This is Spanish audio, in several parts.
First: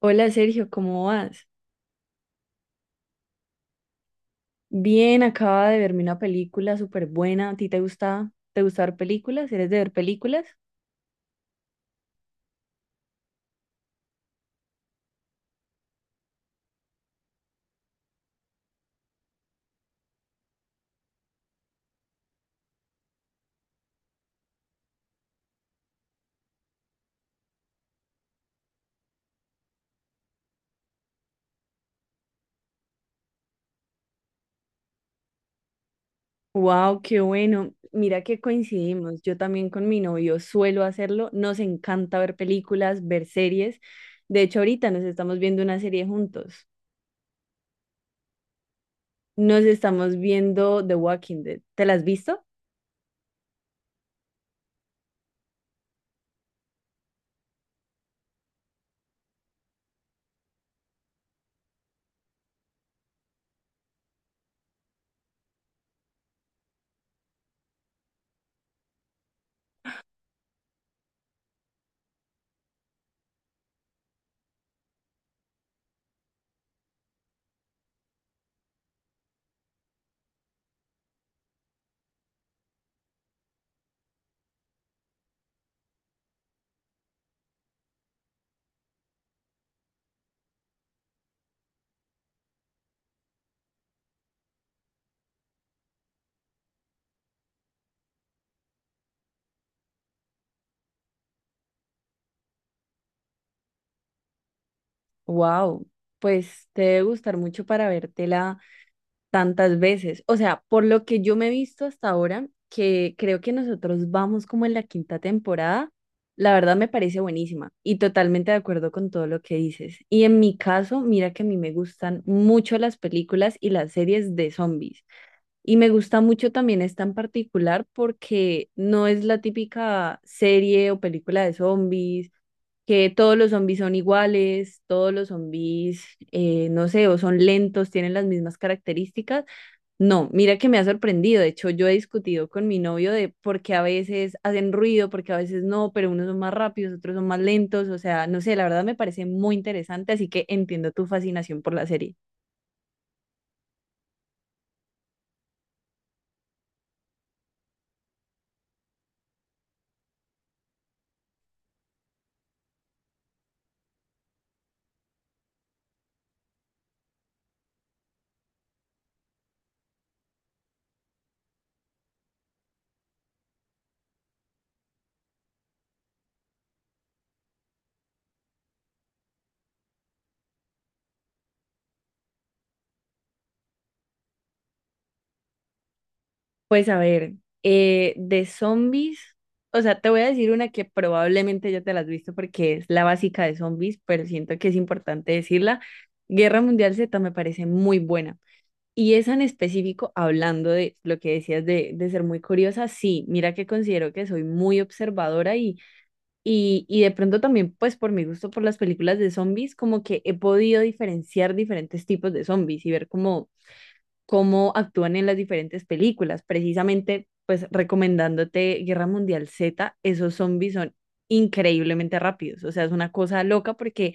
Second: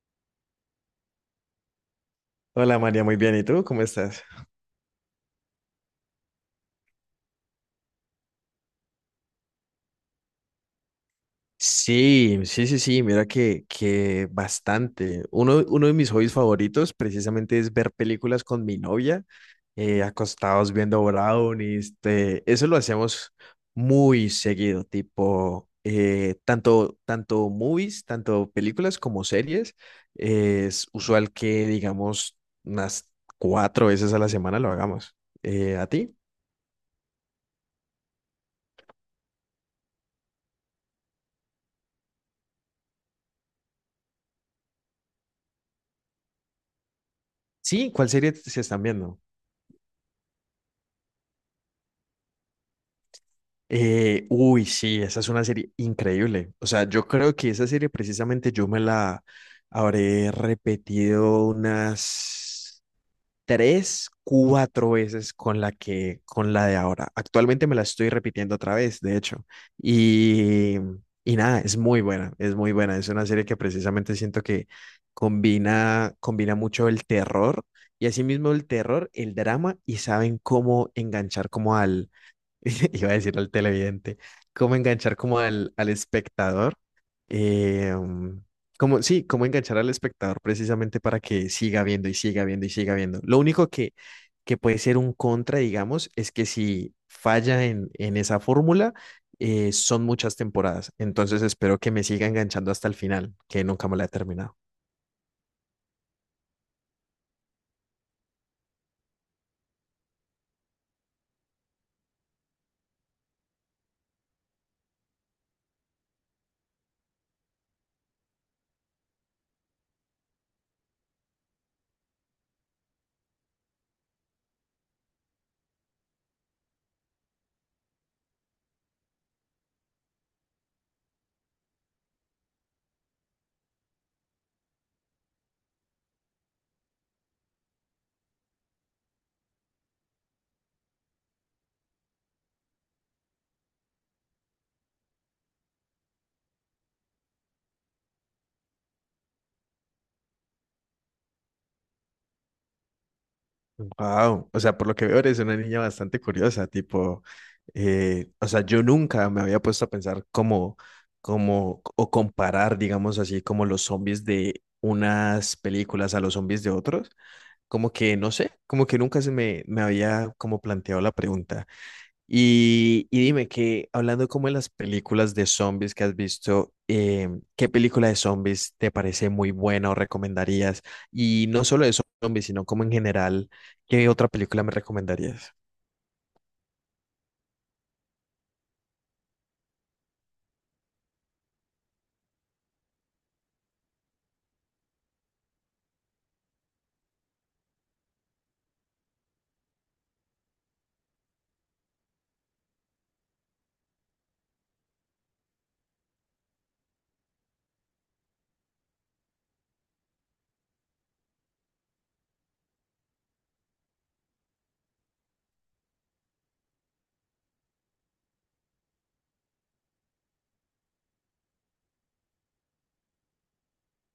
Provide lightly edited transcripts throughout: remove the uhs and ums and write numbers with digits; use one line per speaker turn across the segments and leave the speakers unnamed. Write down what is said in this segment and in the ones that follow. Hola Sergio, ¿cómo vas?
Hola María, muy bien. ¿Y tú? ¿Cómo estás?
Bien, acaba de verme una película súper buena. ¿A ti te gusta ver películas? ¿Eres de ver películas?
Sí, sí, sí, sí, mira que bastante. Uno de mis hobbies favoritos precisamente es ver películas con mi novia, acostados viendo brownies. Este, eso lo hacemos muy seguido, tipo, tanto movies, tanto películas como series. Es usual que, digamos, unas cuatro veces a la semana lo hagamos. ¿A ti?
Wow, qué bueno. Mira que coincidimos. Yo también con mi novio suelo hacerlo. Nos encanta ver películas, ver series. De hecho, ahorita nos estamos viendo una serie juntos.
Sí, ¿cuál serie se están viendo?
Nos estamos viendo The Walking Dead. ¿Te la has visto?
Uy, sí, esa es una serie increíble. O sea, yo creo que esa serie precisamente yo me la habré repetido unas tres, cuatro veces con con la de ahora. Actualmente me la estoy repitiendo otra vez, de hecho. Y, y nada, es muy buena, es muy buena. Es una serie que precisamente siento que combina mucho el terror y asimismo el terror, el drama y saben cómo enganchar como al Iba a decir al televidente, cómo enganchar como al espectador, eh, um, como, sí, cómo enganchar al espectador precisamente para que siga viendo y siga viendo y siga viendo. Lo único que puede ser un contra, digamos, es que si falla en esa fórmula, son muchas temporadas. Entonces espero que me siga enganchando hasta el final, que nunca me la he terminado.
Wow, pues te debe gustar mucho para vértela tantas veces. O sea, por lo que yo me he visto hasta ahora, que creo que nosotros vamos como en la quinta temporada, la verdad me parece buenísima y totalmente de acuerdo con todo lo que dices. Y en mi caso, mira que a mí me gustan mucho las películas y las series de zombies. Y me gusta mucho también esta en particular porque no es la típica serie o película de zombies que todos los zombies son iguales, todos los zombies, no sé, o son lentos, tienen las mismas características, no, mira que me ha sorprendido. De hecho, yo he discutido con mi novio de por qué a veces hacen ruido, por qué a veces no, pero unos son más rápidos, otros son más lentos. O sea, no sé, la verdad me parece muy interesante, así que entiendo tu fascinación por la serie.
Wow, o sea, por lo que veo eres una niña bastante curiosa, tipo, o sea, yo nunca me había puesto a pensar cómo, o comparar, digamos así, como los zombies de unas películas a los zombies de otros, como que, no sé, como que nunca se me había como planteado la pregunta. Y dime que, hablando como de las películas de zombies que has visto, ¿qué película de zombies te parece muy buena o recomendarías? Y no solo de zombies, sino como en general, ¿qué otra película me recomendarías?
Pues a ver, de zombies, o sea, te voy a decir una que probablemente ya te la has visto porque es la básica de zombies, pero siento que es importante decirla. Guerra Mundial Z me parece muy buena. Y esa en específico, hablando de lo que decías de ser muy curiosa, sí, mira que considero que soy muy observadora y de pronto también, pues por mi gusto por las películas de zombies, como que he podido diferenciar diferentes tipos de zombies y ver cómo, cómo actúan en las diferentes películas. Precisamente, pues recomendándote Guerra Mundial Z, esos zombies son increíblemente rápidos, o sea, es una cosa loca porque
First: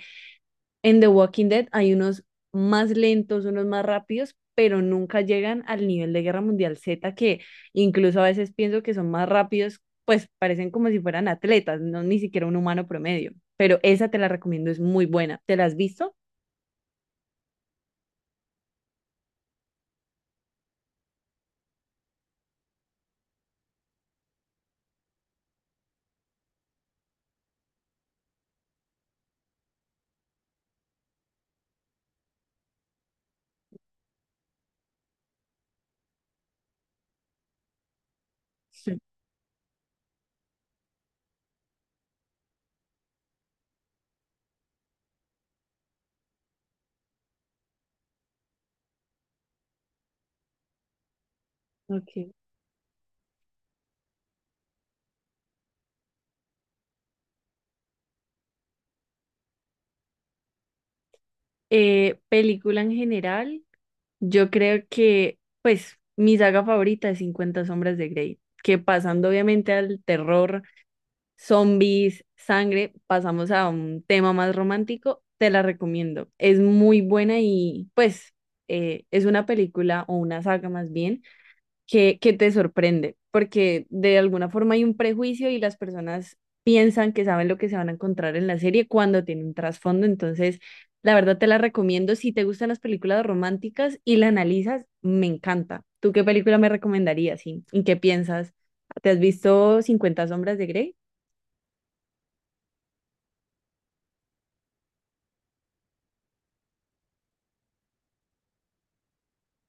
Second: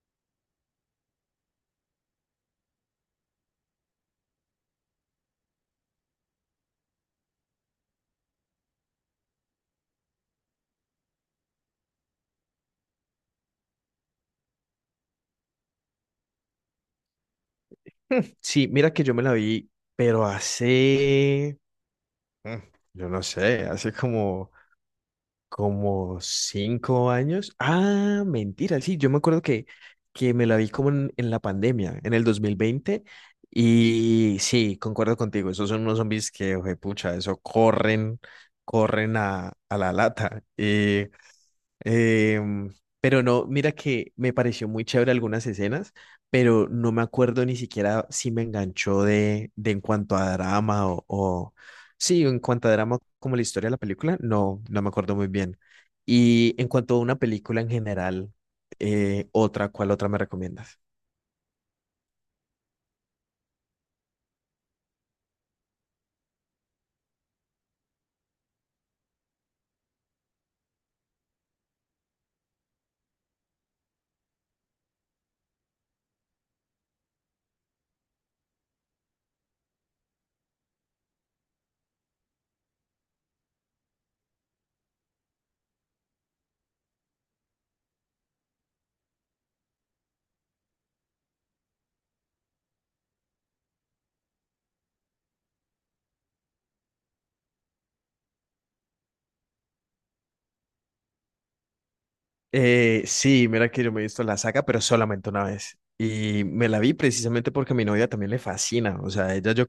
en The Walking Dead hay unos más lentos, unos más rápidos, pero nunca llegan al nivel de Guerra Mundial Z, que incluso a veces pienso que son más rápidos, pues parecen como si fueran atletas, no ni siquiera un humano promedio. Pero esa te la recomiendo, es muy buena. ¿Te la has visto?
Sí, mira que yo me la vi, pero hace, hmm, yo no sé, hace como 5 años. Ah, mentira, sí, yo me acuerdo que me la vi como en la pandemia, en el 2020. Y sí, concuerdo contigo, esos son unos zombies que, pucha, eso corren,
Sí.
corren a la lata. Em, pero no, mira que me pareció muy chévere algunas escenas, pero no me acuerdo ni siquiera si me enganchó de en cuanto a drama o, sí,
Ok.
en cuanto a drama, como la historia de la película, no, no me acuerdo muy bien. Y en cuanto a una película en general, otra, ¿cuál otra me recomiendas?
Película en general, yo creo que, pues, mi saga favorita es 50 Sombras de Grey, que pasando obviamente al terror zombies, sangre, pasamos a un tema más romántico, te la recomiendo. Es muy buena y pues es una película o una saga más bien que te sorprende, porque de alguna forma hay un prejuicio y las personas piensan que saben lo que se van a encontrar en la serie cuando tiene un trasfondo, entonces la verdad te la recomiendo. Si te gustan las películas románticas y la analizas, me encanta. ¿Tú qué película me recomendarías? ¿Sí? ¿Y qué piensas? ¿Te has visto cincuenta sombras de Grey?
Sí, mira que yo me he visto la saga, pero solamente una vez. Y me la vi precisamente porque a mi novia también le fascina. O sea, ella yo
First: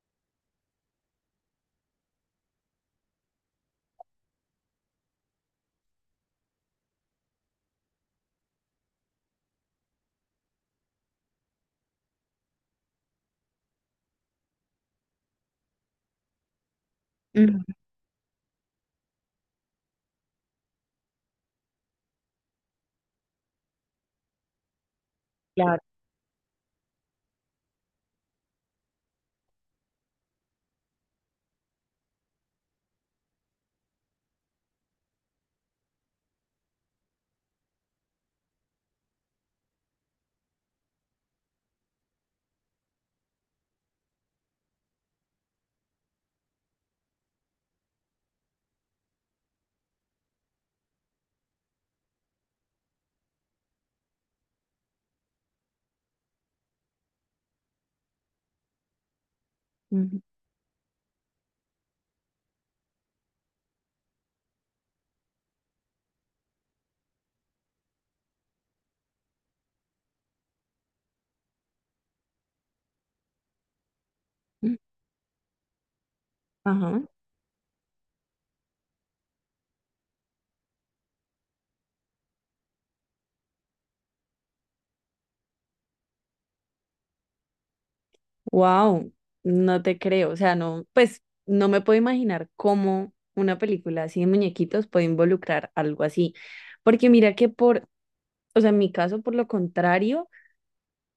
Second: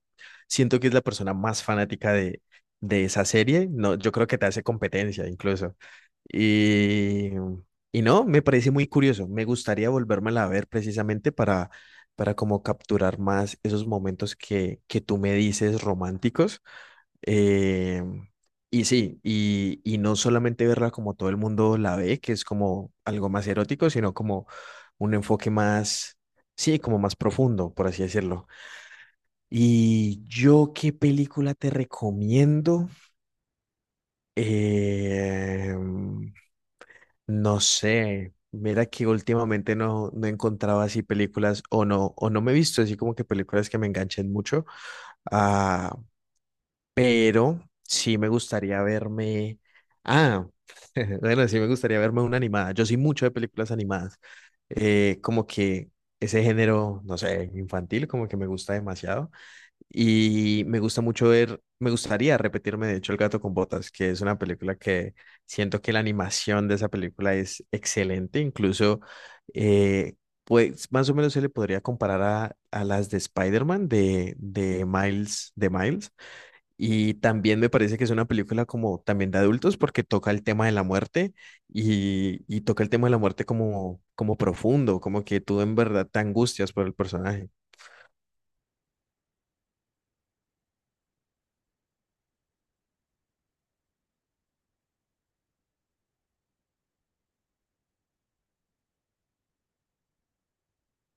siento que es la persona más fanática de esa serie. No, yo creo que te hace competencia incluso. Y, y no, me parece muy curioso. Me gustaría volvérmela a ver precisamente para como capturar más esos momentos que tú me dices románticos eh, y sí, y no solamente verla como todo el mundo la ve, que es como algo más erótico, sino como un enfoque
Claro.
más, sí, como más profundo, por así decirlo. ¿Y yo qué película te recomiendo? Eh, no sé. Mira que últimamente no, no encontraba así películas o no me he visto así como que películas que me enganchen mucho. ah, Pero sí me gustaría verme. Ah, bueno, sí me gustaría verme una animada. Yo soy mucho de películas animadas. Como que ese género, no sé, infantil, como que me gusta demasiado.
Ujú.
Y me gustaría repetirme, de hecho, El gato con botas, que es una película que siento que la animación de esa película es excelente. Incluso, eh, pues más o menos se le podría comparar a las de Spider-Man, de Miles,
Ajá.
y también me parece que es una película como también de adultos porque toca el tema de la muerte y toca el tema de la muerte como como profundo, como que tú en verdad te angustias por el personaje.
Wow, no te creo. O sea, no, pues no me puedo imaginar cómo una película así de muñequitos puede involucrar algo así. Porque mira que por, o sea, en mi caso, por lo contrario.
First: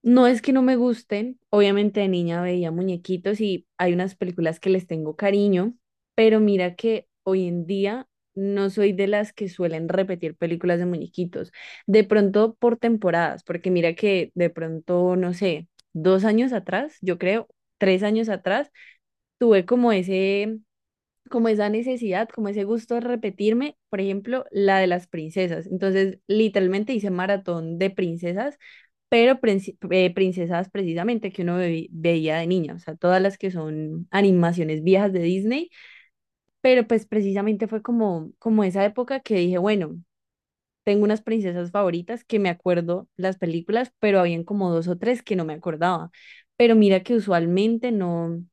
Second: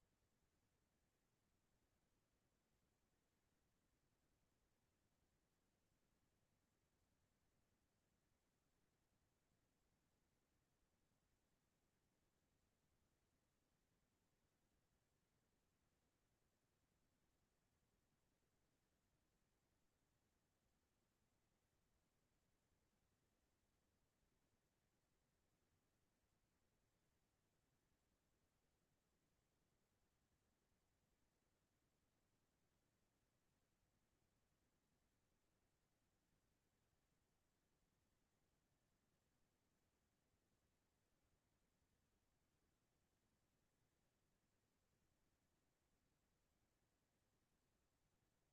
No es que no me gusten, obviamente de niña veía muñequitos y hay unas películas que les tengo cariño, pero mira que hoy en día no soy de las que suelen repetir películas de muñequitos, de pronto por temporadas, porque mira que de pronto, no sé, dos años atrás, yo creo, tres años atrás, tuve como ese como esa necesidad, como ese gusto de repetirme, por ejemplo, la de las princesas. Entonces, literalmente hice maratón de princesas, pero princesas precisamente que veía de niña, o sea, todas las que son animaciones viejas de Disney, pero pues precisamente fue como, como esa época que dije, bueno. Tengo unas princesas favoritas que me acuerdo las películas, pero habían como dos o tres que no me acordaba. Pero mira que usualmente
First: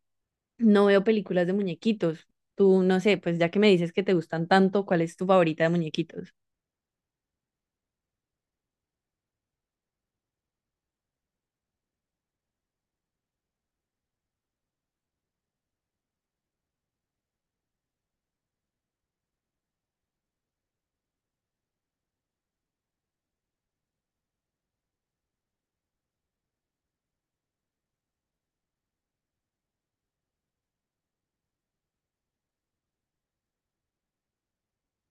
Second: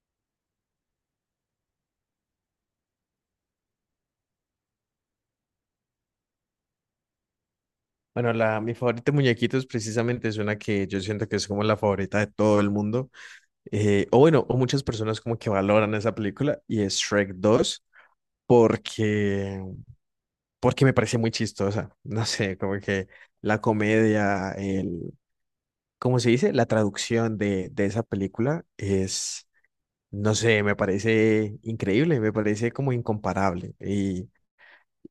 no veo películas de muñequitos. Tú, no sé, pues ya que me dices que te gustan tanto, ¿cuál es tu favorita de muñequitos?
Bueno, mi favorita de muñequitos precisamente es una que yo siento que es como la favorita de todo el mundo. O bueno, o muchas personas como que valoran esa película y es Shrek 2 porque, porque me parece muy chistosa. No sé, como que la comedia, como se dice, la traducción de esa película es, no sé, me parece increíble, me parece como incomparable. Y,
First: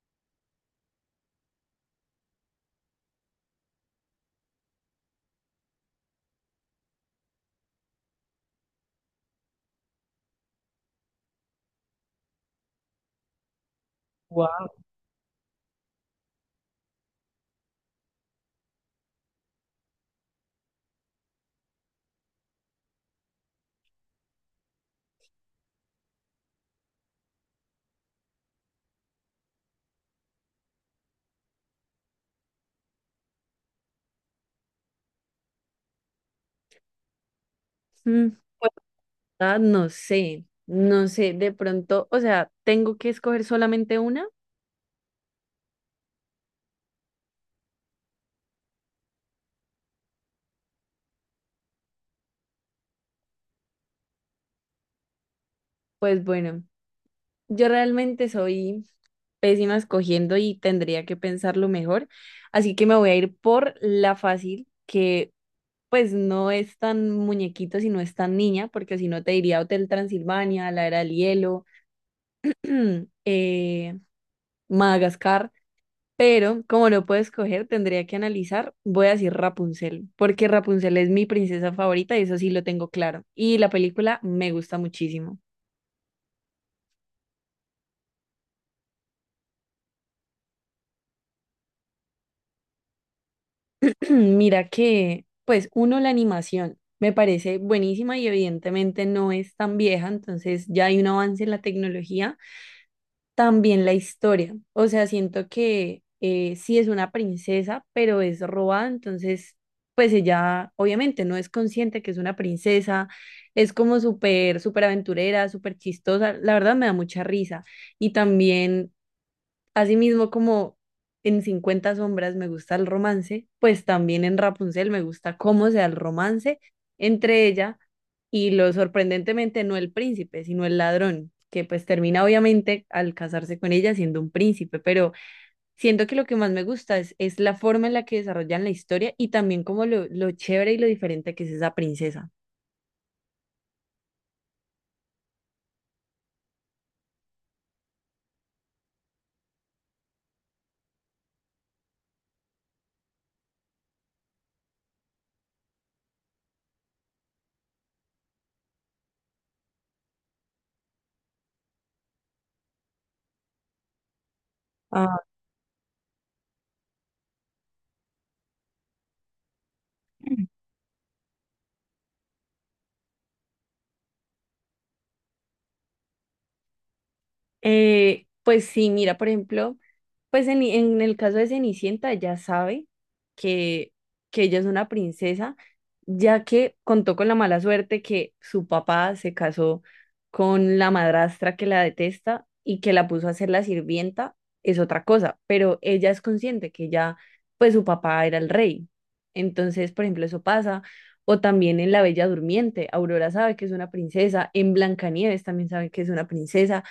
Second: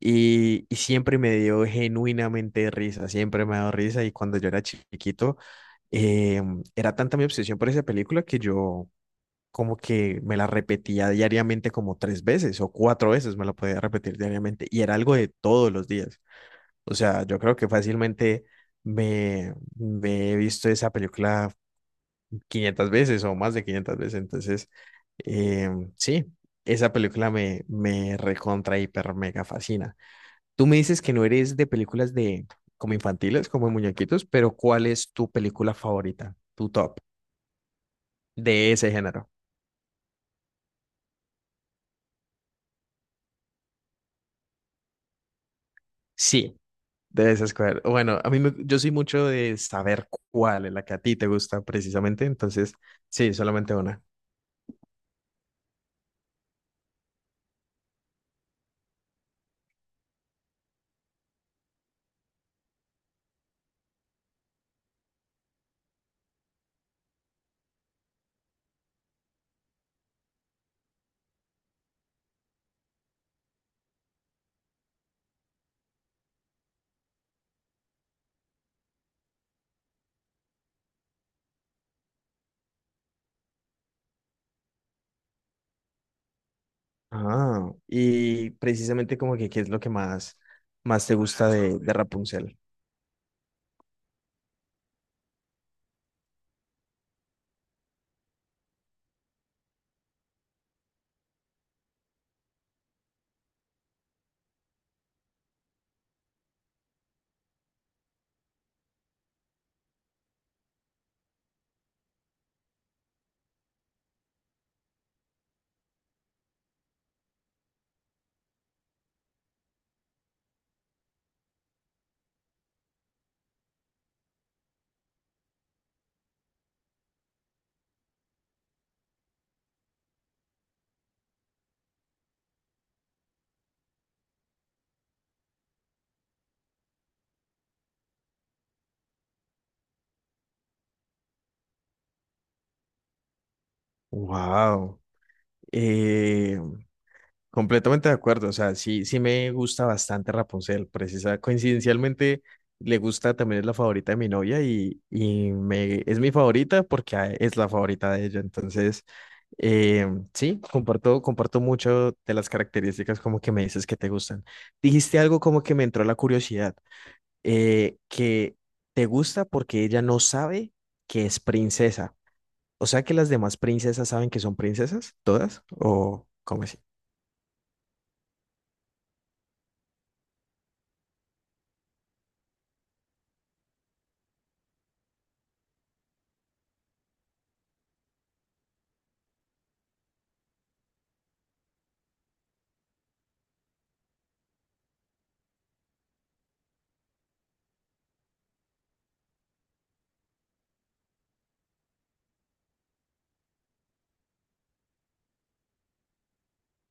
y, y siempre me dio genuinamente risa, siempre me ha dado risa. Y cuando yo era chiquito, eh, era tanta mi obsesión por esa película que yo como que me la repetía diariamente como tres veces o cuatro veces me la podía repetir diariamente. Y era algo de todos los días. O sea, yo creo que fácilmente... me he visto esa película 500 veces o más de 500 veces. Entonces, eh, sí, esa película me recontra, hiper, mega fascina. Tú me dices que no eres de películas de como infantiles, como de muñequitos, pero ¿cuál es tu película favorita, tu top
Mm, pues
de ese género?
ah, no sé, no sé, de pronto, o sea, ¿tengo que escoger solamente una?
Sí, de esas escoger. Bueno, yo soy mucho de saber cuál es la que a ti te gusta precisamente, entonces sí, solamente una.
Pues bueno, yo realmente soy pésima escogiendo y tendría que pensarlo mejor, así que me voy a ir por la fácil, que pues no es tan muñequito, sino es tan niña, porque si no te diría Hotel Transilvania, La Era del Hielo, eh, Madagascar. Pero como no puedo escoger, tendría que analizar. Voy a decir Rapunzel, porque Rapunzel es mi princesa favorita y eso sí lo tengo claro. Y la película me gusta muchísimo.
Ah, y precisamente como que qué es lo que más te gusta de Rapunzel.
Mira que, pues uno, la animación me parece buenísima y evidentemente no es tan vieja, entonces ya hay un avance en la tecnología. También la historia, o sea, siento que sí es una princesa, pero es robada, entonces, pues ella obviamente no es consciente que es una princesa, es como súper, súper aventurera, súper chistosa, la verdad me da mucha risa. Y también asimismo, como en 50 sombras me gusta el romance, pues también en Rapunzel me gusta cómo se da el romance entre ella y lo sorprendentemente no el príncipe, sino el ladrón, que pues termina obviamente al casarse con ella siendo un príncipe, pero siento que lo que más me gusta es la forma en la que desarrollan la historia y también como lo chévere y lo diferente que es esa princesa.
Wow, eh, completamente de acuerdo. O sea, sí, sí me gusta bastante Rapunzel. Coincidencialmente le gusta también es la favorita de mi novia y me es mi favorita porque es la favorita de ella. Entonces, eh, sí, comparto mucho de las características como que me dices que te gustan.
Ah,
Dijiste algo como que me entró la curiosidad, que te gusta porque ella no sabe que es princesa. O sea que las demás princesas saben que son princesas, todas, o cómo así.
pues sí, mira, por ejemplo. Pues en el caso de Cenicienta ya sabe que, que ella es una princesa, ya que contó con la mala suerte que su papá se casó con la madrastra que la detesta y que la puso a ser la sirvienta, es otra cosa, pero ella es consciente que ya, pues su papá era el rey. Entonces, por ejemplo, eso pasa. O también en La Bella Durmiente, Aurora sabe que es una princesa, en Blancanieves también sabe que es una princesa,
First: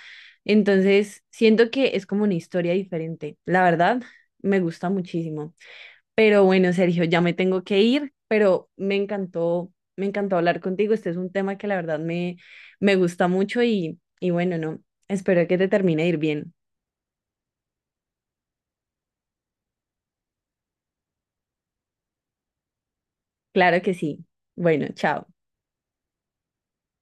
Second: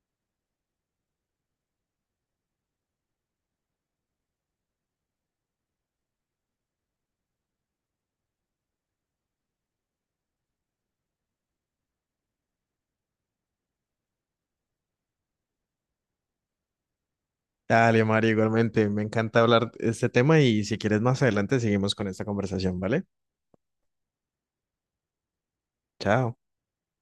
entonces, siento que es como una historia diferente. La verdad, me gusta muchísimo. Pero bueno, Sergio, ya me tengo que ir, pero me encantó hablar contigo. Este es un tema que la verdad me, me gusta mucho y bueno, no, espero que te termine de ir bien.
Dale, Mario, igualmente, me encanta hablar de este tema y si quieres más adelante seguimos con esta conversación, ¿vale?
Claro que sí. Bueno, chao.
Chao.